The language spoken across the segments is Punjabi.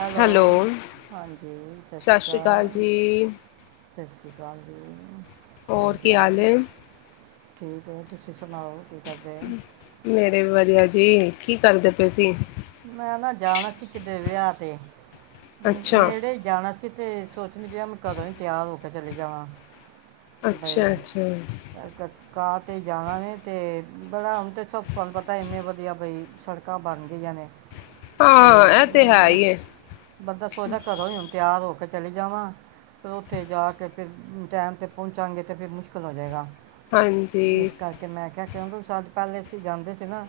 ਹੈਲੋ, ਹਾਂਜੀ ਸਤਿ ਸ਼੍ਰੀ ਅਕਾਲ। ਸਤਿ ਸ਼੍ਰੀ ਅਕਾਲ। ਜੀ ਹੋਰ ਕੀ ਹਾਲ ਏ। ਠੀਕ ਆ ਤੁਸੀਂ ਸੁਣਾਓ ਕੀ ਕਰਦੇ ਮੇਰੇ ਵੀ ਵਧੀਆ। ਜੀ, ਕੀ ਕਰਦੇ ਪਏ ਸੀਂ। ਮੈਂ ਨਾ ਜਾਣਾ ਸੀ। ਕਿਤੇ ਵਿਆਹ ਤੇ ਅੱਛਾ ਨੇੜੇ ਹੀ ਜਾਣਾ ਸੀ। ਕਿਤੇ ਸੋਚਣੀ ਪਿਆ ਮੈਂ ਕਦੋਂ ਹੀ ਤਿਆਰ ਹੋ ਕੇ ਚਲੇ ਜਾਵਾਂ। ਬਈ ਅੱਛਾ -ਅੱਛਾ! ਕ- ਕ- ਕਾਰ ਤੇ ਜਾਣਾ ਵ ਅਤੇ ਬੜਾ ਹੁਣ ਤਾਂ ਸਭ ਪਤਾ ਇੰਨੇ ਵਧੀਆ ਬਈ ਸੜਕਾਂ ਬਣ ਗਈਆਂ ਨੇ। ਤੇ ਹਾਂ ਇਹ ਤੇ ਹੈ ਹੀ ਹੈ ਬੰਦਾ ਸੋਚਦਾ ਘਰੋ ਹੀ ਹੁਣ ਤਿਆਰ ਹੋ ਕੇ, ਚਲੇ, ਜਾਵਾਂ ਫਿਰ ਉੱਥੇ ਜਾ ਕੇ ਫਿਰ ਟਾਈਮ ਤੇ ਪਹੁੰਚਾਂਗੇ ਤਾਂ ਫਿਰ ਮੁਸ਼ਕਿਲ ਹੋ ਜਾਵੇਗਾ। ਹਾਂਜੀ ਇਸ ਕਰਕੇ ਮੈਂ ਕਿਹਾ, ਕਿਉਂਕਿ ਸੱਦ ਪਹਿਲੇ ਅਸੀਂ ਜਾਂਦੇ ਸੀ ਨਾ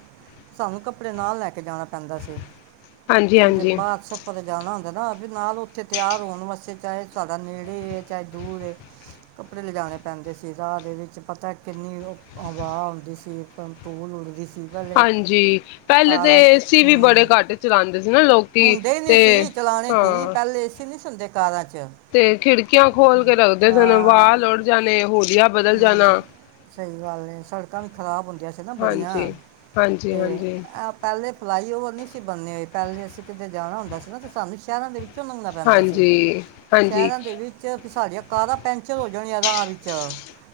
ਸਾਨੂੰ ਕੱਪੜੇ ਨਾਲ ਲੈ ਕੇ ਜਾਣਾ। ਜਾਂਦਾ ਸੀ। ਹਾਂਜੀ ਕਿਤੇ ਹਾਂਜੀ ਬਾਹਰ ਸਫ਼ਰ ਤੇ ਜਾਣਾ ਹੁੰਦਾ। ਨਾਲ ਉੱਥੇ ਤਿਆਰ ਹੋਣ ਵਾਸਤੇ ਚਾਹੇ ਸਾਡਾ ਨੇੜੇ ਚਾਹੇ ਦੂਰ ਏ ਕੱਪੜੇ ਲਿਜਾਉਣੇ ਪੈਂਦੇ ਸੀ ਰਾਹ ਵਿੱਚ ਪਤਾ ਕਿੰਨੀ ਹਵਾ ਆਉਂਦੀ ਸੀ। ਤੂਲ ਉੱਡਦੀ ਸੀ। ਪਹਿਲੇ ਹਾਂਜੀ! ਪਹਿਲੇ ਤੇ ਕਾਰਾਂ 'ਚ ਇਸ ਟੀਵੀ ਵੀ ਬੜੇ ਹੂੰ ਘੱਟ ਚਲਾਉਂਦੇ ਸੀ, ਨਾ ਲੋਕੀ ਹੁੰਦੇ ਹੀ ਨਹੀਂ ਤੇ ਸੀ ਚਲਾਣੇ ਕੀ ਹਾਂ। ਪਹਿਲੇ ਏਸੀ ਨਹੀਂ ਸੁਣਦੇ ਕਾਰਾਂ 'ਚ ਤੇ ਖਿੜਕੀਆਂ ਖੋਲ ਕੇ ਰੱਖਦੇ ਸਨ ਹਾਂ ਵਾਲ ਉੜ ਜਾਣੇ ਹੁਲਿਆ ਵਿਗੜ ਹਾਂਜੀ ਸਹੀ ਗੱਲ ਹੈ। ਸੜਕਾਂ ਵੀ ਖਰਾਬ ਹੁੰਦੀਆਂ ਸੀ। ਨਾ ਬੜੀਆਂ ਹਾਂਜੀ ਹਾਂਜੀ ਤੇ ਹਾਂਜੀ ਪਹਿਲੇ ਫਲਾਈਓਵਰ ਨਹੀਂ ਸੀ ਬੰਨੇ ਹੋਏ ਪਹਿਲੇ ਅਸੀਂ ਕਿਤੇ, ਜਾਣਾ ਹੁੰਦਾ ਸੀ! ਨਾ ਤੇ ਸਾਨੂੰ ਸ਼ਹਿਰਾਂ ਦੇ ਵਿੱਚ ਵਿਚੋਂ ਮੰਗਣਾ ਪੈਂਦਾ ਸੀ। ਹਾਂਜੀ ਹਾਂਜੀ ਸ਼ਹਿਰਾਂ ਦੇ ਵਿੱਚ ਸਾਡੀਆਂ ਕਾਰਾਂ ਪੈਂਚਰ ਹੋ। ਆਦਾਂ ਵਿੱਚ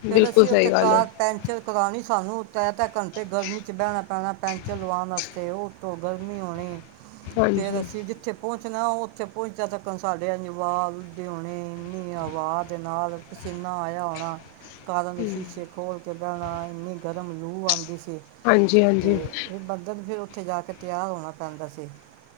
ਫੇਂਰ ਬਿਲਕੁਲ ਅਸੀਂ ਉੱਥੇ ਸਹੀ ਗੱਲ ਹੈ ਕਾਰ ਪੈਂਚਰ ਕਰਵਾਉਣੀ। ਸਾਨੂੰ ਤਾਂ ਤੇ ਘੰਟੇ ਗਰਮੀ ਚ ਬਹਿਣਾ ਪੈਣਾ ਪੈਂਚਰ ਲਵਾਉਣ ਵਾਸਤੇ ਉਤੋਂ ਗਰਮੀ ਹੋਣੀ। ਫੇਰ ਹਾਂਜੀ ਅਸੀਂ ਜਿੱਥੇ ਪਹੁੰਚ। ਨਾ ਉੱਥੇ ਪਹੁੰਚਣ ਤੱਕਣ ਸਾਡੇ ਹੋਣੀ ਇੰਨੀ ਹਵਾ ਦੇ ਨਾਲ ਪਸੀਨਾ ਆਇਆ ਹੋਣਾ। ਕਾਰਨ ਸ਼ੀ ਸ਼ੇਖ ਹੋਰ। ਆ ਇੰਨੀ ਗਰਮ ਲੂ ਆਉਂ ਸੀ। ਤੇ ਹਾਂਜੀ-ਹਾਂਜੀ। ਫਿਰ ਬੰਧਨ ਫਿਰ ਉੱਥੇ ਜਾ ਕੇ ਤਿਆਰ ਹੋਣਾ ਪੈਂਦਾ ਸੀ।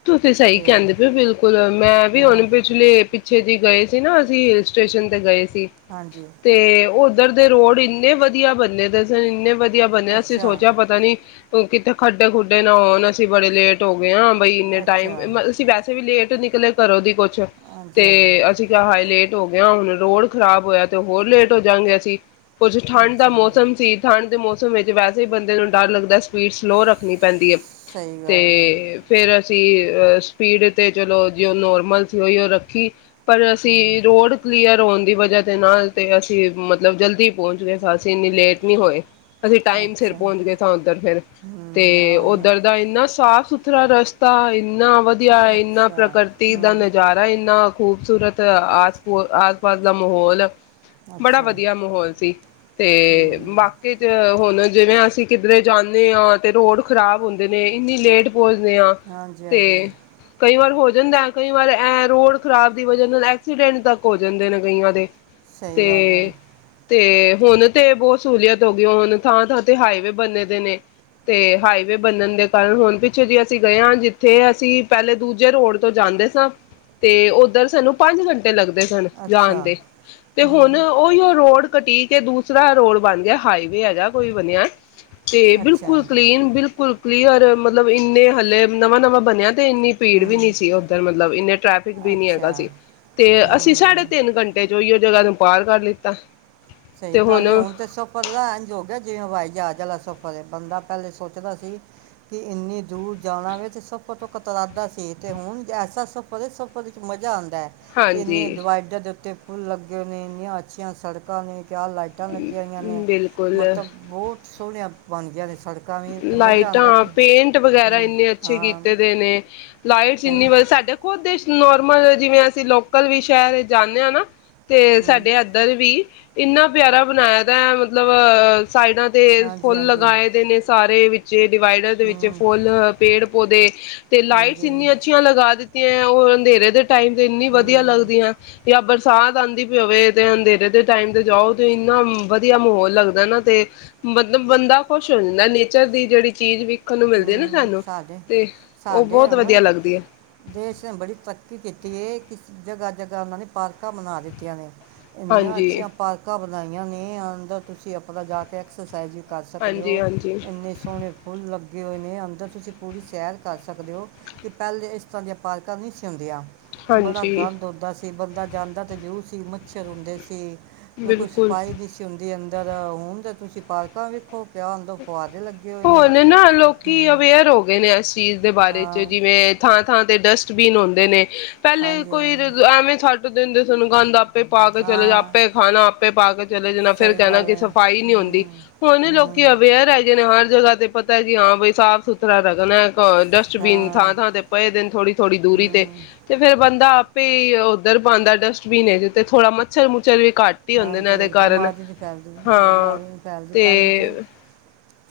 ਤੁਸੀ ਸਹੀ ਤੇ ਕਹਿੰਦੇ ਪੇ ਬਿਲਕੁਲ ਮੈਂ ਵੀ ਉਹ ਪਿਛਲੇ ਪਿੱਛੇ ਜੇ ਗਏ ਸੀ ਨਾ। ਅਸੀ ਹਿਲਸਟੇਸ਼ਨ ਤੇ ਗਏ। ਸੀ, ਹਾਂਜੀ ਤੇ ਉਹ ਇੱਧਰ ਦੇ ਰੋਡ ਇੰਨੇ ਵਧੀਆ ਬਣੇ ਦੇ ਸਨ। ਇੰਨੇ ਵਧੀਆ ਵਧੀਆ ਬਣਿਆ ਸੀ ਅੱਛਾ ਸੋਚਿਆ ਪਤਾ ਨੀ ਉਹ ਕਿੱਥੇ ਖੱਡੇ ਖੁੱਡੇ ਨਾ ਹੋਣ ਅਸੀਂ ਬੜੇ ਲੇਟ ਹੋ ਗਏ ਹਾਂ ਬਈ ਇੰਨੇ ਟਾਈਮ ਅੱਛਾ ਮਤਲਬ ਅਸੀਂ ਵੈਸੇ ਵੀ ਲੇਟ ਨਿਕਲੇ ਕਰੋ ਦੀ ਕੁਛ ਹਾਂਜੀ ਤੇ ਹਾਂਜੀ ਅਸੀਂ ਕਿਹਾ ਹਾਈ ਲੇਟ ਹੋ ਗਿਆ ਹੁਣ ਰੋਡ ਖ਼ਰਾਬ ਹੋਇਆ ਤੇ ਹੋਰ ਲੇਟ ਹੋ ਜਾਂਗੇ ਅਸੀਂ ਕੁੱਝ ਠੰਢ ਦਾ ਅੱਛਾ ਮੌਸਮ ਸੀ ਠੰਢ ਦੇ ਮੌਸਮ ਸਮੇਂ 'ਚ ਵੈਸੇ ਹੀ ਬੰਦੇ ਨੂੰ ਡਰ ਲੱਗਦੈ ਸਪੀਡ ਸਲੋਅ ਰੱਖਣੀ ਪੈਂਦੀ ਹੈ ਸਹੀ ਗੱਲ ਹੈ ਤੇ ਫੇਰ ਅਸੀਂ ਸੀ ਅਹ ਸਪੀਡ ਤੇ ਚਲੋ ਜ ਨੋਰਮਲ ਸੀ ਉਹੀ ਉਹ ਰੱਖੀ ਪਰ ਅਸੀਂ ਹੂੰ ਰੋਡ ਕਲੀਅਰ ਹੋਣ ਦੀ ਵਜਾ ਦੇ ਨਾਲ ਤੇ ਅਸੀਂ, ਮਤਲਬ ਜਲਦੀ ਪਹੁੰਚ ਗਏ। ਅਸੀਂ ਇੰਨੀ ਲੇਟ ਨਹੀਂ ਹੋਏ। ਅਸੀਂ ਟਾਈਮ ਸਿਰ ਅੱਛਾ ਪਹੁੰਚ ਗਏ ਸਾਂ ਉੱਧਰ ਫਿਰ, ਹੂੰ ਨਾ ਤੇ ਹੁਣ ਉਧਰ ਦਾ ਇੰਨਾ ਸਾਫ਼ ਥਰਾ ਰਸਤਾ ਇਨ ਇੰਨਾ ਵਧੀਆ ਹੈ, ਇੰਨਾ ਅੱਛਾ ਪ੍ਰਕਿਰਤੀ ਦਾ ਹੂੰ ਨਜ਼ਾਰਾ ਇੰਨਾ ਖੂਬਸੂਰਤ ਆਸ- ਪਾਸ ਦਾ ਮਾਹੌਲ। ਬੜਾ ਅੱਛਾ ਵਧੀਆ ਮਾਹੌਲ ਸੀ, ਤੇ ਹੂੰ ਬਾਕੀ ਚ ਹੁਣ ਜਿਵੇਂ ਅਸੀਂ ਕਿਧਰੇ ਜਾਂਨੇ ਆਂ, ਅਤੇ ਰੋਡ ਖਰਾਬ ਹੁੰਦੇ ਨੇ ਇੰਨੀ ਲੇਟ ਪਹੁੰਚਦੇ ਹਾਂ ਹਾਂਜੀ ਹਾਂਜੀ ਤੇ ਕਈ ਵਾਰ ਹੋ ਜਾਂਦਾ ਕਈ ਵਾਰ ਐ ਰੋਡ ਖਰਾਬ ਦੀ ਵਜਾ ਨਾਲ, ਐਕਸੀਡੈਂਟ ਤੱਕ ਹੋ ਜਾਂਦੇ ਨੇ ਕਈਆਂ ਦੇ। ਸਹੀ ਤੇ ਗੱਲ ਹੈ। ਤੇ ਹੁਨ ਤੇ ਬਹੁਤ ਸਹੂਲੀਅਤ ਹੋ ਗਈ, ਹੁਨ ਥਾਂ ਥਾਂ ਤੇ ਹਾਈਵੇ ਬੰਨੇ ਦੇ ਨੇ, ਤੇ ਹਾਈਵੇ ਬੰਨਨ ਦੇ ਕਾਰਨ ਹੁਨ ਪਿਛੇ ਜਿਹੇ ਅਸੀਂ ਗਏ ਹਾਂ, ਜਿੱਥੇ ਅਸੀਂ ਪਹਿਲੇ ਦੂਜੇ ਰੋਡ ਤੋਂ ਜਾਂਦੇ ਸਾਂ। ਤੇ ਉੱਧਰ ਸਾਨੂੰ ਪੰਜ ਘੰਟੇ ਤੇ ਲੱਗਦੇ ਸਨ ਜਾਣ ਅੱਛਾ ਦੇ, ਤੇ ਹੁਣ ਹੂੰ ਉਹੀ ਉਹ ਰੋਡ ਕਟੀ ਕੇ ਦੂਸਰਾ ਰੋਡ ਬਣ ਗਿਆ, ਹਾਈਵੇ ਹੈਗਾ ਕੋਈ ਬਣਿਆ। ਤੇ ਅੱਛਾ ਬਿਲਕੁਲ ਕਲੀਨ, ਬਿਲਕੁਲ। ਕਲੀਯਰ ਮਤ ਮਤਲਬ, ਇੰਨੇ ਹਾਲੇ ਨਵਾਂ ਨਵਾਂ ਬਨਿਆ। ਤੇ ਇੰਨੀ ਭੀੜ ਵੀ ਹੂੰ ਨੀ ਸੀ ਉੱਧਰ ਮਤਲਬ ਇੰਨੇ ਟ੍ਰੈਫਿਕ ਵੀ ਨੀ ਹੈਗਾ ਅੱਛਾ ਸੀ ਤੇ ਅਸੀਂ, ਸਾਢੇ ਹੂੰ ਤਿੰਨ ਘੰਟੇ ਚ ਓਹੀਓ ਜਗਾ ਨੂੰ ਪਾਰ ਕਰ ਲਿੱਤਾ। ਸਹੀ ਗੱਲ ਏ, ਹੁਣ ਤੇ ਸਫ਼ਰ ਦਾ ਇੰਝ ਹੋ ਗਿਆ, ਜਿਵੇਂ ਹਵਾਈ ਜਾਜ ਸਫ਼ਰ ਹੈ ਬੰਦਾ ਪਹਿਲੇ ਸੋਚਦਾ ਸੀ ਕਿ, ਇੰਨੀ ਦੂਰ ਜਾਣਾ ਵੇ ਤੇ ਸਫ਼ਰ ਤੋਂ ਕਤਰਾਉਂਦਾ ਸੀ, ਤੇ ਹੁਣ ਐਸਾ ਸਫ਼ਰ ਹੈ, ਸਫ਼ਰ ਚ ਮਜ਼ਾ ਆਉਂਦਾ। ਦਾ ਹਾਂਜੀ ਇੰਨੇ ਡਿਵਾਈਡਰ ਦੇ ਉੱਤੇ ਫੁਲ ਲੱਗੇ ਨੇ, ਇੰਨੀਆਂ ਅੱਛੀਆਂ ਸੜਕਾਂ ਨੇ। ਕਿਆ ਲਾਈਟਾਂ ਲੱਗੀਆਂ ਹੋਈਆਂ ਨੇ, ਬਿਲਕੁਲ ਮਤਲਬ ਬਹੁਤ ਸੋਹਣੀਆਂ ਬਣ ਗਿਆ ਨੇ ਸੜਕਾਂ ਵੀ ਤੇ ਮਜ਼ਾ ਆਉਂਦਾ ਲਾਈਟਾਂ, ਕਿ ਪੇਂਟ ਵਗੈਰਾ, ਹੂੰ, ਇੰਨੇ ਅੱਛੇ ਹਾਂ ਕੀਤੇ ਦੇ ਨੇ। ਲਾਈਟਸੰਨੀ ਸਹੀ ਵਧੀ ਸਾਡੇ ਖੁਦੇ ਨੋਰਮਲ, ਜਿਵੇਂ ਅਸੀਂ ਲੋਕਲ ਵੀ ਸ਼ਹਿਰ ਜਾਂਦੇ ਹਾਂ ਨਾ। ਤੇ ਹੂੰ, ਸਾਡੇ ਐਦਰ ਵੀ। ਇੰਨਾ ਪਿਆਰਾ ਬਨਾਇਦਾ ਐ ਮਤਲਬ ਸਾਈਡਾਂ ਤੇ, ਹਾਂਜੀ ਫੁੱਲ ਹਾਂਜੀ ਲਗਾਏ ਦੇ ਨੇ। ਟਰੇ ਵਿੱਚ। ਜੇ ਡਿਵਾਈਡਰ ਦੇ ਵਿੱਚ, ਹੂੰ, ਫੁੱਲ, ਪੇੜ ਪੋਦੇ ਤੇ ਲਾਈਟਸ ਹਾਂਜੀ ਇੰਨੀਆਂ ਅੱਛੀਆਂ ਲਗਾ ਦਿੱਤੀ ਉਹ ਅੰਧੇਰੇ ਦੇ ਟਾਈਮ ਤੇ ਇੰਨੀ ਵਧੀਆ ਹੂੰ, ਲੱਗਦੀ ਆ ਜਾਂ ਸਾਧ ਆਉਂਦੀ ਪਵੇ ਤੇ ਅੰਧੇਰੇ ਦੇ ਟਾਈਮ ਤੇ ਜਾਓ ਤੇ ਇੰਨਾ ਵਧੀਆ ਮਾਹੌਲ ਲੱਗਦਾ ਨਾ ਤੇ ਮਤਲਬ ਬੰਦਾ ਖੁਸ਼ ਹੋਦਾ ਨਾ ਨੇਚਰ ਦੀ ਜਿਹੜੀ ਚੀਜ਼ ਵੀ ਹਮ ਸਾਡੇ ਉਹ ਸਾਡੇ ਬਹੁਤ ਵਧੀਆ ਉਹਨੂੰ ਲੱਗਦੀ ਹੈ ਦੇਸ਼ ਨੇ ਬੜੀ ਪੱਕੀ ਕੀਤੀ ਏ ਜਗ੍ਹਾ ਜਗ੍ਹਾ ਉਹਨਾਂ ਨੇ ਪਾਰਕਾਂ ਬਣਾ ਦਿੱਤੀਆਂ ਨੇ ਇੰਨੀਆਂ ਹਾਂਜੀ ਅੱਛੀਆਂ ਪਾਰਕਾਂ ਬਣਾਈਆਂ ਨੇ ਆਦਾ ਤੁਸੀਂ ਆਪਣਾ ਜਾ ਕੇ ਐਕਸਰਸਾਈਜ਼ ਕਰ ਸਕਦੇ ਹਾਂਜੀ ਹੋ ਹਾਂਜੀ ਇੰਨੇ ਸੋਹਣੇ ਫੁੱਲ ਲੱਗੇ ਲੱਗੇ ਹੋਏ ਨੇ ਅੰਦਰ ਤੁਸੀਂ ਪੂਰੀ ਸੈਰ ਕਰ ਸਕਦੇ ਹੋ ਕਿ ਪਹਿਲਲੇ ਇਸ ਤਰ੍ਹਾਂ ਦੀਆਂ ਪਾਲਕਾਂ ਨਹੀਂ ਸੀਉਂਦੀਆਂ ਬੜਾ ਹਾਂਜੀ ਗੰਦ ਹੁੰਦਾ ਸੀ ਅਤੇ ਬੰਦਾ ਜਾਂਦਾ ਤਾਂ ਜ਼ਰੂਰ ਸੀ ਮੱਛਰ ਹੁੰਦੇ ਸੀ ਕੋਈ ਬਿਲਕੁਲ ਸਪਾਈ ਨਹੀਂ ਹੁੰਦੀ ਅੰਦਰ ਧਰ ਹੁਣ ਤਾਂ ਤੁਸੀਂ ਪਾਰਕਾਂ ਵੇਖੋ ਕਿਆ ਹੁੰਦਾ ਹੋਨ ਨਾ ਲੋਕ ਕੀ ਅਵੇਅਰ ਹੋ ਗਏ ਨੇ ਅ ਚੀਜ਼ ਦੇ ਬਾਰੇ ਚ ਹਾਂ ਜਿਵੇਂ ਥਾਂ ਤੇ ਡਸਟਬੀਨ ਹੁੰਦੇ ਨੇ ਪਹਿਲੇ ਹਾਂਜੀ ਕੋਈ ਰ ਐਵੇਂ ਦਿੰਦੇ ਸਾਨੂੰ ਗੰਦ ਆਪ ਪਾ ਕੇ ਚਲੇ ਜਾ ਹਾਂ ਆਪ [inaudible] ਚਲੇ ਜਾਣਾ ਫੇਿਰ ਸਹੀ ਕਹਿਣਾ ਗੱਲ ਕਿ ਹੈ ਸਫ਼ਾਈ ਨਹੀਂ ਹੁੰਦੀ ਹੂੰ ਹੁਣ ਹੂੰ ਲੋਕੀ ਅਵੇਅਰ ਹੈਗੇ ਨੇ ਹਰ ਜਗ੍ਹਾ ਤੇ ਪਤਾ ਹੈ ਜੀ ਹਾਂ ਬ ਸਾਫ਼ ਸੁਥਰਾ ਰੱਖਣਾ ਅਹ ਡਸਟਬੀਨ ਹਾਂ ਥਾਂ ਥਾਂ ਤੇ ਪਏ ਦਿ ਨੇ ਥੋੜੀ ਥੋੜ੍ਹੀ ਦੂਰੀ ਤੇ ਹੂੰ ਤੇ ਫੇਿਰ ਬੰਦਾ ਉੱਧਰ ਪਾਉਂਦਾ ਡਸਟਬਿਨ ਹੈ ਜ ਤੇ ਥੋੜਾ ਮੱਛਰ ਮੁੱਛਰ ਵਿੱਚ ਹਾਂਜੀ ਹਾਂਜੀ ਬਿਮਾਰੀ ਨਹੀਂ ਫੈਲਦੀ ਹਾਂ ਬਿਮਾਰੀ ਨਹੀਂ ਫੈਲਦੀ ਪਹਿਲੇ ਤਾਂ ਤੇ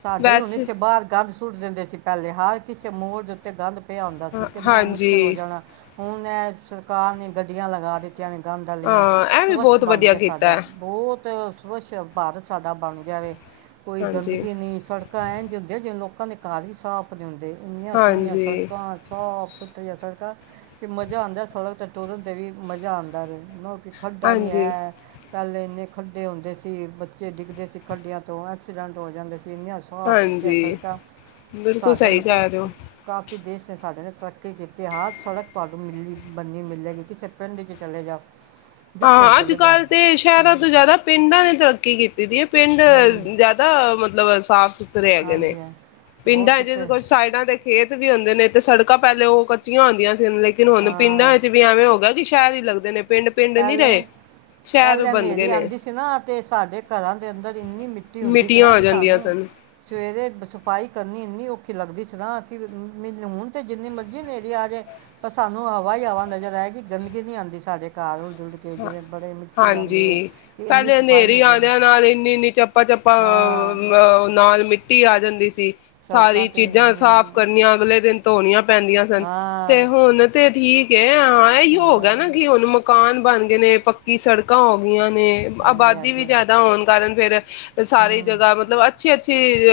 ਸਾਡੇ ਹੁਣ ਵੈਸੇ ਇੱਥੇ ਬਾਹਰ ਗੰਦ ਸੁੱਟ ਦਿੰਦੇ ਸੀ ਪਹਿਲੇ ਹਰ ਕਿਸੇ ਮੋੜ ਦੇ ਉੱਤੇ ਗੰਦ ਆਉਂਦਾ ਹਾਂ ਸੀ ਕਿੰਨਾ ਮੁਛਿਲ ਹੋ ਹਾਂਜੀ ਜਾਣਾ ਹੁਣ ਸਰਕਾਰ ਨੇ ਗੱਡੀਆਂ ਲਗਾ ਦਿੱਤੀ ਗਾਂ ਡਾਲੀਆਂ ਹਾਂ ਇਹ ਵੀ ਸਵੱਛ ਬਹੁਤ ਬਣ ਵਧੀਆ ਜਾਂ ਕੀਤਾ ਸਾਡਾ ਹੈ ਬਹੁਤ ਸਵੱਛ ਭਾਰਤ ਸਾਡਾ ਭਾਰਤ ਬਣ ਗਿਆ ਵੈ। ਕੋਈ ਹਾਂਜੀ ਗੰਦਗੀ ਨਹੀਂ ਸੜਕਾਂ ਐਂਜ ਹੁੰਦੀਆਂ [unintelligible] ਘਰ ਹੀ ਸਾਫ਼ ਨੀ ਹੁੰਦੇ। ਇੰਨੀਆਂ ਸੋਹਣੀਆਂ ਹਾਂਜੀ ਸੜਕਾਂ ਸ ਜਾਂ ਸੜਕਾਂ ਤੇ ਮਜ਼ਾ ਆਂਦਾ ਸੜਕ ਤੇ ਤੁਰਨ ਤੇ ਵੀ ਮਜ਼ਾ ਆਂਦਾ ਵੈ। ਕੋਈ ਖੱਡਾ ਨਹੀਂ ਹਾਂਜੀ ਹੈ। ਪਹਿਲੇ ਇੰਨੇ ਖੱਡੇ ਹੁੰਦੇ ਸੀ ਬੱਚੇ ਡਿੱਗਦੇ ਸੀ ਖੱਡਿਆਂ ਤੋਂ ਐਕਸੀਡੈਂਟ ਹੋ ਜਾਂਦੇ ਸੀ। ਇੰਨੀਆਂ ਸਾਫ਼ ਸੁਥਰੀਆਂ ਹਾਂਜੀ ਸੜਕਾਂ ਬਿਲਕੁਲ ਸਾਡੇ ਸਹੀ ਕਹਿ ਰਹੇ ਮਤਲਬ ਹੋ ਕਾਫ ਵੀ ਦੇਸ਼ ਨੇ ਸਾਡੇ ਨੇ ਤਰੱਕੀ ਕੀਤੀ ਹਰ ਸੜਕ ਤੁਹਾਨੂੰ ਮਿਲੀ ਬਣੇਗੀ ਕਿਸੇ ਪਿੰਡ ਚ ਚਲੇ ਜਾਓ। ਹਾਂ, ਅੱਜ ਕੱਲ੍ਹ ਤੇ। ਸ਼ਹਿਰਾਂ ਤੋਂ ਜ਼ਿਆਦਾ ਪਿੰਡਾਂ ਨੇ ਤਰੱਕੀ ਕੀਤੀ। ਦੀ ਹੈ ਪਿੰਡ ਹੂੰ ਜਿਆਦਾ ਮਤਲਬ ਸਾਫ਼ ਸੁਥ ਤੁਰੇ ਹੈਗੇ ਨੇ ਹਾਂਜੀ ਹਾਂ, ਬਹੁਤ ਪਿੰਡਾਂ ਚ ਸੁਥਰੇ ਕੁਝ ਸਾਈਡਾਂ ਦੇ ਖੇਤ ਵੀ ਹੁੰਦੇ ਨੇ ਤੇ ਸੜਕਾਂ ਪਹਿਲੇ ਉਹ ਕੱਚੀਆਂ ਹੁੰਦੀਆਂ ਸੀ। ਲੇਕਿਨ ਹੁਣ ਪਿੰਡਾਂ ਹਾਂ ਵਿੱਚ ਵੀ ਐਵੇਂ ਹੋਗਾ ਕਿ ਸ਼ਹਿਰ ਹੀ ਲੱਗਦੇ ਨੇ ਪਿੰਡ। ਪਿੰਡ ਨਹੀਂ ਪਹਿਲੇ ਰਹੇ ਸ਼ਹਿਰ ਪਹਿਲੇ ਬਣ ਗਏ ਹਨੇਰੀ ਨੇ ਆਂਦੀ ਸੀ ਨਾ ਤੇ ਸਾਡੇ ਘਰਾਂ ਦੇ ਅੰਦਰ ਇੰਨੀ ਮਿੱਟੀ ਹੁੰਦੀ ਸੀ ਮਿੱਟੀਆਂ ਨਾ ਹੋ ਕਿ ਜਾਂਦੀਆਂ ਸਾਨੂੰ ਸਨ ਸਵੇਰੇ ਸਫ਼ਾਈ ਕਰਨੀ ਇੰਨੀ ਔਖੀ ਲੱਗਦੀ ਸੀ ਨਾ ਕਿ ਮ ਲੂਣ ਤੇ ਜਿੰਨੀ ਮਰਜ਼ੀ ਹਨੇਰੀ ਆਜੇ ਪਰ ਸਾਨੂੰ ਹਵਾ ਹੀ ਹਵਾ ਨਜ਼ਰ ਆਏਗੀ ਗੰਦਗੀ ਨੀ ਆਂਦੀ ਸਾਡੇ ਘਰ ਉੱਡ ਕੇ ਹਾਂ, ਜਿਵੇਂ ਬੜੇ ਮਿੱਟੀ ਆਂਦੀ ਹੈ ਹਾਂਜੀ ਕਿ ਇੰਨੀ ਪਹਿਲੇ ਸਫਾਈ ਹਨੇਰੀ ਹੋ ਗਈ ਹੈ। ਆਦਿਆਂ ਨਾਲ ਇੰਨੀ ਇੰਨੀ ਚੱਪਾ ਚੱਪਾ ਹਾਂ ਅਹ ਅਹ ਨਾਲ ਮਿੱਟੀ ਆ ਜਾਂਦੀ। ਸੀ ਸੜਕਾਂ ਸਾਰੀ ਤੇ ਚੀਜ਼ਾਂ ਸਾਫ਼ ਹੂੰ ਕਰਨੀਆਂ ਅਗਲੇ ਦਿਨ ਤੋਣੀਆਂ ਪੈਂਦੀਆਂ ਸਨ ਤੇ ਹਾਂ ਹੁਣ ਤੇ ਠੀਕ ਹੈ ਹਾਂ, ਇਹੀ ਹੋ ਗਿਆਗਾ ਹਾਂ, ਨਾ ਕਿ ਹੁਣ ਮਕਾਨ ਬਣ ਗਏ ਨੇ ਪੱਕੀ ਸੜਕਾਂ ਹੋ ਗਈਆਂ ਹਾਂਜੀ ਆਬਾਦੀ ਵੀ ਹਾਂਜੀ ਜਿਆਦਾ ਹੋਣ ਕਾਰਨ ਫੇਰ ਸਾਰੀ ਹੂੰ ਜਗ੍ਹਾ ਮਤਲਬ ਅੱਛੀ ਅੱਛ ਅੱਛੀ,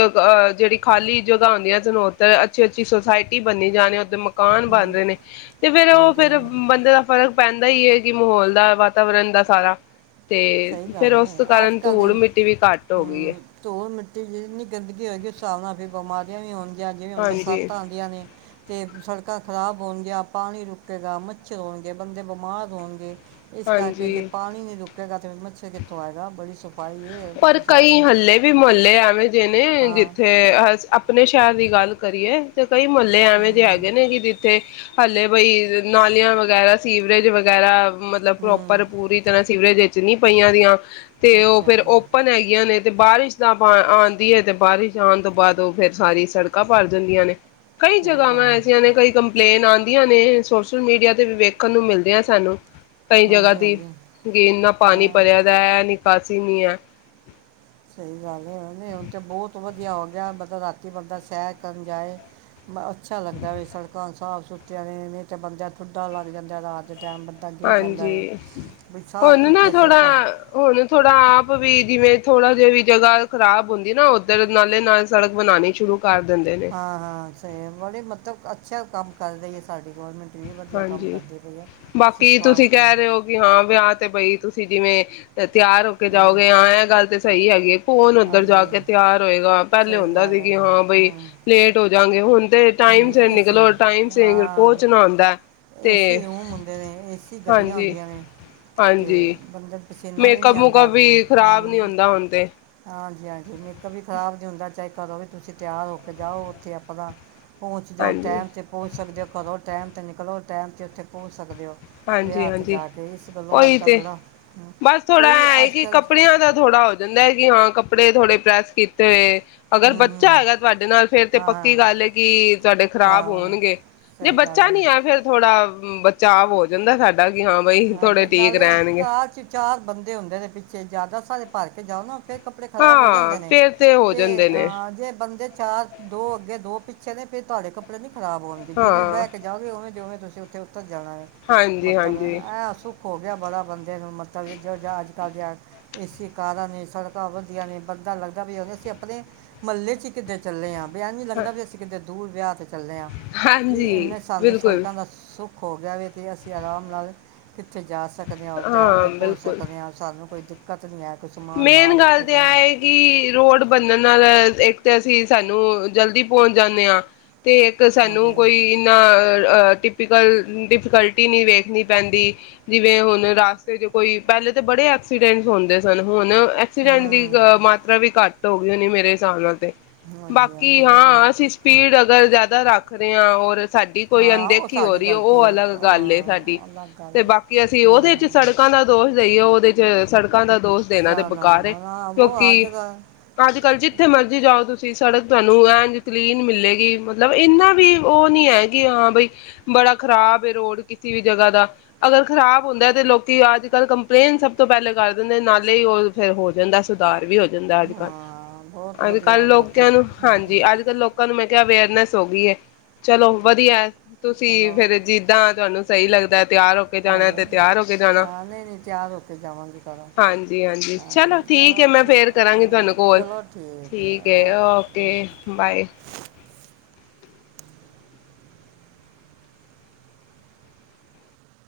ਜਿਹੜੀ ਖਾਲੀ ਜਗ੍ਹਾ ਹੁੰਦੀਆਂ ਤੁਹਾਨੂੰ ਉੱਧਰ ਅੱਛੀ ਅੱਛੀ ਸੁਸਾਇਟੀ ਬਣੀ ਜਾਣੀ ਉੱਧਰ ਮਕਾਨ ਬਣ ਹੂੰ ਰਹੇ ਨੇ ਤੇ ਫੇਰ ਉਹ ਹਾਂਜੀ ਫੇਰ ਬੰਦੇ ਦਾ ਫਰਕ ਪੈਂਦਾ ਹੀ ਹੈ ਕੀ ਮਾਹੌਲ ਦਾ, ਵਾਤਾਵਰਨ ਦਾ ਸਾਰਾ ਤੇ ਸਹੀ ਗੱਲ ਫਿਰ ਉਸ ਹੈ ਅੱਜ ਕਾਰਨ ਕੱਲ ਧੂੜ, ਦੇ ਮਿੱਟੀ ਵੀ ਘੱਟ ਹੋ ਗਈ ਹੈ। ਅਤੇ ਜਿੰਨੀ ਗੰਦਗੀ ਹੋਏਗੀ, ਉਸ ਹਿਸਾਬ ਨਾਲ ਫਿਰ ਬਿਮਾਰੀਆਂ ਵੀ ਹੋਣਗੀ ਜਾਂ ਜਿਵੇਂ ਹੁਣ ਬਰਸਾਤਾਂ ਹਾਂਜੀ-ਹਾਂਜੀ ਆਉਂਦੀਆਂ ਨੇ ਅਤੇ ਸੜਕਾਂ ਖ਼ਰਾਬ ਹੋਣਗੀਆਂ, ਪਾਣੀ ਰੁਕੇਗਾ, ਮੱਛਰ ਹੋਣਗੇ, ਬੰਦੇ ਬਿਮਾਰ ਹੋਣਗੇ। ਇਸ ਕਰਕੇ ਜੇ ਪਾਣੀ ਨੀ ਰੁਕ ਮੱਛਰ ਕਿੱਥੋ ਆਏਗਾ ਬੜੀ ਸੁ ਪਰ ਕਈ ਹੱਲੇ ਵੀ ਮੁਹੱਲੇ ਐਵੇਂ ਨੇ ਹਾਂ ਜਿੱਥੇ ਅ ਆਪਣੇ ਸ਼ਹਿਰ ਦੀ ਗੱਲ ਕਰੀਏ ਤੇ ਕਈ ਮਹੱਲੇ ਐਵੇਂ ਜ ਹੂੰ ਹੈਗੇ ਨੇ ਜਿੱਥੇ ਹਲੇੇ ਬਈ ਨਾਲੀਆਂ ਵਗੈਰਾ, ਸੀਵਰੇਜ ਵਗੈਰਾ ਮਤਲਬ ਹੂੰ ਪ੍ਰੋਪਰ ਪੂਰੀ ਤਰ੍ਹਾਂ ਸੀਵਰੇਜ ਜਿੰਨੀ ਪਈਆਂ ਦੀਆਂ ਤੇ ਉਹ ਅੱਛਾ ਫਿਰ ਓਪਨ ਹੈਗੀਆਂ ਨੇ। ਤੇ ਬਾਰਿਸ਼ ਤਾਂ ਆਉਂਦੀ ਹੈ ਤੇ ਬਾਰਿਸ਼ ਆਉਣ ਤੋਂ ਬਾਅਦ ਉਹ ਫਿਰ ਸਾਰੀ ਸੜਕਾਂ ਭਰ ਜਾਂਦੀਆਂ ਨੇ। ਕਈ ਸਹੀ ਜਗ੍ਹਾਵਾਂ ਗੱਲ ਐਸੀਆਂ ਨੇ ਕਈ ਕੰਪਲੇਨ ਆਂ ਵ ਨੇ ਸੋਸ਼ਲ ਮੀਡੀਆ ਤੇ ਵੀ ਵੇਖਣ ਨੂੰ ਮਿਲਦੇ ਆ ਸਾਨੂੰ ਕਈ ਜਗ੍ਹਾ ਹਾਂਜੀ ਤੇ ਹਾਂਜੀ ਕਿ ਇੰਨਾ ਪਾਣੀ ਹਾਂ ਭਰਿਆ ਦਾ ਹੈ ਨੀ ਸੀਨੀਆਂ ਸਹੀ ਗੱਲ ਹੈ ਨਹੀਂ ਹੁਣ ਤੇ ਬਹੁਤ ਵਧੀਆ ਹੋ ਗਿਆ ਮਤਲਬ ਰਾਤੀ ਬੰਦਾ ਸਹਿਰ ਕਰਨ ਜਾਏ, ਅੱਛਾ ਲੱਗਦਾ ਸੜਕਾਂ ਸਾਫ ਸੁਥਰੀਆਂ ਨੇ ਤਾਂ ਬੰਦਾ ਠੁੱਡਾ ਲੱਗ ਜਾਂਦਾ ਰਾਤ ਟਾਈਮ ਬੰਦਾ ਗਿਰ ਜਾਂਦਾ ਹਾਂਜੀ ਵੇ ਵੀ ਸਾਫ ਹੁਣ ਨਾ ਸੁਥਰੀਆਂ ਥੋੜਾ, ਸੜਕਾਂ ਹੁਣ ਥੋੜਾ ਆਪ ਵੀ ਜਿਵੇਂ ਥੋੜ੍ਹਾ ਜਾ ਵੀ ਜਗ੍ਹਾ ਖ਼ਰਾਬ ਹੁੰਦੀ ਨਾ ਉੱਧਰ ਨਾਲੇ ਨਾਲ ਸੜਕ ਬਣਾਉਣੀ ਸ਼ੁਰੂ ਕਰ ਦਿੰਦੇ ਨੇ ਹਾਂ ਹਾਂ ਸ [unintelligible] ਅੱਛਾ ਕੰਮ ਕਰ ਰਹੀ ਐ ਸਾਡੀ ਗਵਰਨਮੈਂਟ ਵੀ ਵਧੀਆ ਕੰਮ ਹਾਂਜੀ ਕਰਦੀ ਪਈ ਹੈ ਸ- ਬਾਕੀ ਤੁਸੀਂ ਸਾਫ ਕਹਿ ਰਹੇ ਹੋ ਕਿ ਹਾਂ ਵਿਆਹ ਤੇ ਬਈ ਤੁਸੀਂ ਜਿਵੇਂ ਤਿਆਰ ਹੋ ਕੇ ਜਾਓਗੇ ਹਾਂ ਐ ਗੱਲ ਤੇ ਸਹੀ ਹੈ ਕੌਣ ਉੱਧਰ ਜਾ ਹਾਂਜੀ ਕੇ ਤਿਆਰ ਹੋਏਗਾ ਪਹਿਲੇ ਸਹੀ ਹੁੰਦਾ ਸੀ ਗੱਲ ਹੈ ਕਿ ਹਾਂ ਬਈ ਹੂੰ ਲੇਟ ਹੋ ਜਾਂਗੇ ਹੁਣ ਤੇ ਟਾਈਮ ਹੂੰ ਸਿਰ ਇਸੇ ਨਿਕਲੋ ਟਾਈਮ ਸਿਰ ਪਹੁ ਹਾਂ ਏਸੀ ਰੂਮ ਹੁੰਦੇ ਨੇ ਏਸੀ ਗੱਡੀਆਂ ਹਾਂਜੀ ਹੁੰਦੀਆਂ ਨੇ ਤੇ ਬੰਦੇ ਪਸੀਨਾ ਵੀ ਨਹੀਂ ਆਉਂਦਾ ਮੇਕੱਪ-ਮੁੂਕਅਪ ਵੀ ਖ਼ਰਾਬ ਨੀ ਹੁੰਦਾ ਹੁਣ ਤੇ। ਹਾਂਜੀ-ਹਾਂਜੀ ਮੇਕਅਪ ਵੀ ਖ਼ਰਾਬ ਨੀ ਹੁੰਦਾ ਚਾਹੇ ਕਦੋਂ ਵੀ ਤੁਸੀਂ ਤਿਆਰ ਹੋ ਕੇ ਜਾਓ ਉੱਥੇ ਆਪਣਾ ਪਹੁੰਚ ਜਾਓ ਹਾਂਜੀ ਟਾਈਮ ਤੇ ਪਹੁੰਚ ਸਕਦੇ ਹੋ ਕਦੋਂ ਟਾਈਮ ਤੇ ਨਿਕਲੋ ਟਾਈਮ ਤੇ ਉੱਥੇ ਪਹੁੰਚ ਸਕਦੇ ਓ। ਹਾਂਜੀ-ਹਾਂਜੀ ਓਹੀ ਕੱਲ੍ਹ ਤੇ ਬੜਾ ਹੂੰ, ਬਸ ਥੋੜਾ ਕੋਈ ਐ ਏ ਅੱਜ ਕਿ ਕੱਲ੍ਹ ਕੱਪੜਿਆਂ ਦਾ ਥੋੜਾ ਹੋ ਜਾਂਦਾ ਕਿ ਹਾਂ ਕੱ ਕੱਪੜੇ ਥੋੜ੍ਹੇ ਪ੍ਰੈੱਸ ਕੀਤੇ ਹੋਏ ਅਗਰ ਹੂੰ ਬੱਚਾ ਹੂੰ ਹੈਗਾ ਤੁਹਾਡੇ ਨਾਲ ਫੇਰ ਤੇ ਹਾਂ ਹਾਂ ਪੱਕੀ ਗੱਲ ਐ ਕੀ ਤੁਹਾਡੇ ਖ਼ਰਾਬ ਖਰਾਬ ਹੋਣਗੇ ਜੇ ਸਹੀ ਗੱਲ ਬੱਚਾ ਨੀ ਹੈ ਫਿਰ ਥੋੜ੍ਹਾ ਬਚਾਵ ਬਹੁ ਹੋ [unintelligible] ਜਾਂਦਾ ਸਾ ਹਾਂਜੀ, ਨਾਲੇ ਘਰ ਚ ਚਾਰ ਬੰਦੇ ਹੁੰਦੇ ਨੇ ਪਿੱਛੇ ਜਿਆਦਾ ਦੇ ਭਰ ਕੇ ਜਾਓ ਨਾ ਫਿਰ ਕੱਪੜੇ ਖ਼ਰਾਬ ਹੋ ਹਾਂ ਜਾਂਦੇ ਨੇ ਫੇਰ ਤੇ ਹੋ ਜੇ ਜਾਂਦੇ ਨੇ। ਜੇ ਬੰਦੇ ਚਾਰ ਦੋ ਅੱਗੇ ਦੋ ਪਿੱਛੇ ਨੇ ਫਿਰ ਤੁਹਾਡੇ ਕੱਪੜੇ ਨੀ ਖਰਾਬ ਹੋਣਗੇ, ਜਿਵੇਂ ਹਾਂ ਬਹਿ ਕੇ ਜਾਓਗੇ ਓਵੇਂ ਦੇ ਓਵੇਂ ਤੁਸੀਂ ਉਥੇ ਹਾਂਜੀ-ਹਾਂਜੀ, ਸੁੱਖ ਹੋ ਗਿਆ ਬੜਾ ਬੰਦੇ ਨੂੰ ਮਤਲਬ ਜੋ ਅੱਜ- ਕੱਲ੍ਹ ਦੀਆਂ ਏ ਸੀ ਕਾਰਾਂ ਨੇ, ਸੜਕਾਂ ਵਧੀਆ ਨੇ ਬੰਦਾ ਲੱਗਦਾ ਵੀ ਅਸੀਂ ਆਪਣੇ ਮਹੱਲੇ ਚ ਹੀ ਕਿਧਰ ਚੱਲੇ ਆ। ਵੀ ਐ ਨੀ ਹਾਂਜੀ ਲੱਗਦਾ ਵੀ ਅਸੀ ਕਿਤੇ ਦੂਰ ਵਿਆਹ ਤੇ ਚੱਲਿਆ ਕਿ ਹਾਂਜੀ ਇਹਨੇ ਸਾਨੂੰ ਬਿਲਕੁਲ ਸੜਕਾਂ ਦਾ ਸੁੱ ਖੋ ਗਿਆ ਵੇ ਤੇ ਅਸੀਂ ਆਰਾਮ ਨਾਲ ਕਿੱਥੇ ਜਾ ਸਕਦੇ ਆ ਔਰ ਟਾਈਮ ਤੇ ਹਾਂ ਪਹੁੰਚ ਬਿਲਕੁਲ ਸਕਦੇ ਆ ਸਾਨੂੰ ਕੋਈ ਦਿੱਕਤ ਨਹੀਂ ਐ ਮੇਨ ਗੱਲ ਤਾਂ ਆ ਏ ਕਿ ਰੋਡ ਬਨਣ ਨਾਲ ਇੱਕ ਤੇ ਅਸੀਂ ਸਾਨੂੰ ਜਲਦੀ ਪਹੁੰਚ ਜਾਂਦੇ ਹਾਂ। ਤੇ ਇੱਕ ਹਾਂਜੀ ਸਾਨੂੰ ਕੋਈ ਇੰਨਾ ਅ ਟਿਪੀਕਲ ਡਿਫੀਕਲਟੀ ਨਹੀਂ ਵੇਖਣੀ ਪੈਂਦੀ, ਜਿਵੇਂ ਹੁਣ ਰਸਤੇ ਚ ਕੋਈ ਪਹਿਲੇ ਤਾਂ ਬੜੇ ਐਕਸੀਡੈਂਟ ਹੁੰਦੇ ਫਿਰ ਹੁਣ ਐਕਸੀਡੈਂਟ ਦੀ ਅ ਮਾਤਰਾ ਵੀ ਘੱਟ ਹੋ ਗਈ ਹੋ ਨੀ ਮੇਰੇ ਹਿਸਾਬ ਨਾਲ ਤੇ ਹੂੰ ਹਾਂਜੀ ਬਾਕੀ ਹਾਂਜੀ ਵਧੀਆ ਹਾਂ, ਅਸੀਂ ਸਪੀਡ ਅਗਰ ਜ਼ਿਆਦਾ ਦ ਰੱਖਦੇ ਆਂ ਔਰ ਸਾਡੀ ਕੋਈ ਹਾਂ ਉਹ ਅਣਦੇਖੀ ਹੋ ਸਾਡੀ ਰਹੀ ਹੈ, ਗਲਤੀ ਉਹ ਅਲੱਗ ਗੱਲ ਏ ਸਾਡੀ ਹਾਂ ਅਲੱਗ ਗੱਲ ਤੇ ਹੈ ਬਾਕੀ ਅਸੀਂ ਉਹਦੇ ਚ ਹਾਂ ਸੜਕਾਂ ਦਾ ਦੋਸ਼ ਦੇਈਏ ਉਹਦੇ ਚ ਸੜਕਾਂ ਦਾ ਦੋਸ਼ ਦੇਣਾ ਤੇ ਸਾ- ਨਾ ਨਾ ਬੇਕਾਰ ਐ ਨਾ ਨਾ ਉਹ ਹਰ ਕਿਉਂਕਿ ਜਗ੍ਹਾ ਅੱਜ- ਕੱਲ ਜਿੱਥੇ ਮਰਜ਼ੀ ਜਾਓ ਤੁਸੀਂ ਤੁਸੀਂ ਸੜਕ ਤੁਹਾਨੂੰ ਐਂ ਕਲੀਨ ਮਿਲੇਗੀ ਮਤਲਬ ਇੰਨਾ ਵੀ ਉਹ ਨੀ ਹੈ ਕਿ ਹਾਂ ਬਈ ਬੜਾ ਖ਼ਰਾਬ ਹੈ, ਰੋਡ ਕਿਸੇ ਵੀ ਜਗਾ ਦਾ ਅਗਰ ਖਰਾਬ ਹੁੰਦਾ ਤੇ ਲੋਕੀ ਅੱਜ ਕੱਲ ਕੰਪਲੇਨ ਸਭ ਤੋਂ ਪਹਿਲੇ ਕਰਦੇ ਦੇ ਨਾਲੇ ਹੀ ਉਹ ਫੇਰ ਹੋ ਜਾਂਦਾ ਸੁਧਾਰ ਵੀ ਹੋ ਜਾਂ ਅੱਜ ਕੱਲ ਹਾਂ ਬਹੁਤ ਅੱਜ ਕੱਲ੍ਹ ਵਧੀਆ ਮਤਲਬ ਲੋਕਾਂ ਨੂੰ ਹਾਂਜੀ ਅੱਜ ਕੱਲ੍ਹ ਲੋਕਾਂ ਨੂੰ ਮੈਂ ਕਿਹਾ ਅਵੇਅਰਨੈਸ ਹੋ ਗਈ ਹੈ ਚਲੋ ਵਧੀਆ ਤੁਸੀਂ ਫੇਰ ਜਿੱਦਾਂ ਤੁਹਾਨੂੰ ਸਹੀ ਲੱਗਦਾ ਤਿਆਰ ਹੋ ਕੇ ਜਾਣਾ ਤੇ ਆਜਾ ਤਿਆਰ ਹੋ ਕੇ ਜਾਣਾ ਚਾਹ ਨਹੀਂ ਨਹੀਂ ਚਾਹ ਰੁਕ ਕੇ ਜਾਵਾਂਗੇ। ਕਦੋਂ ਹਾਂਜੀ ਹਾਂਜੀ, ਚਲੋ ਠੀਕ ਹੈ ਮੈਂ ਫੇਰ ਕਰਾਂਗੀ ਤੁਹਾਨੂੰ ਕੋਲ ਠੀਕ ਹੈ ਓਕੇ ਬਾਏ।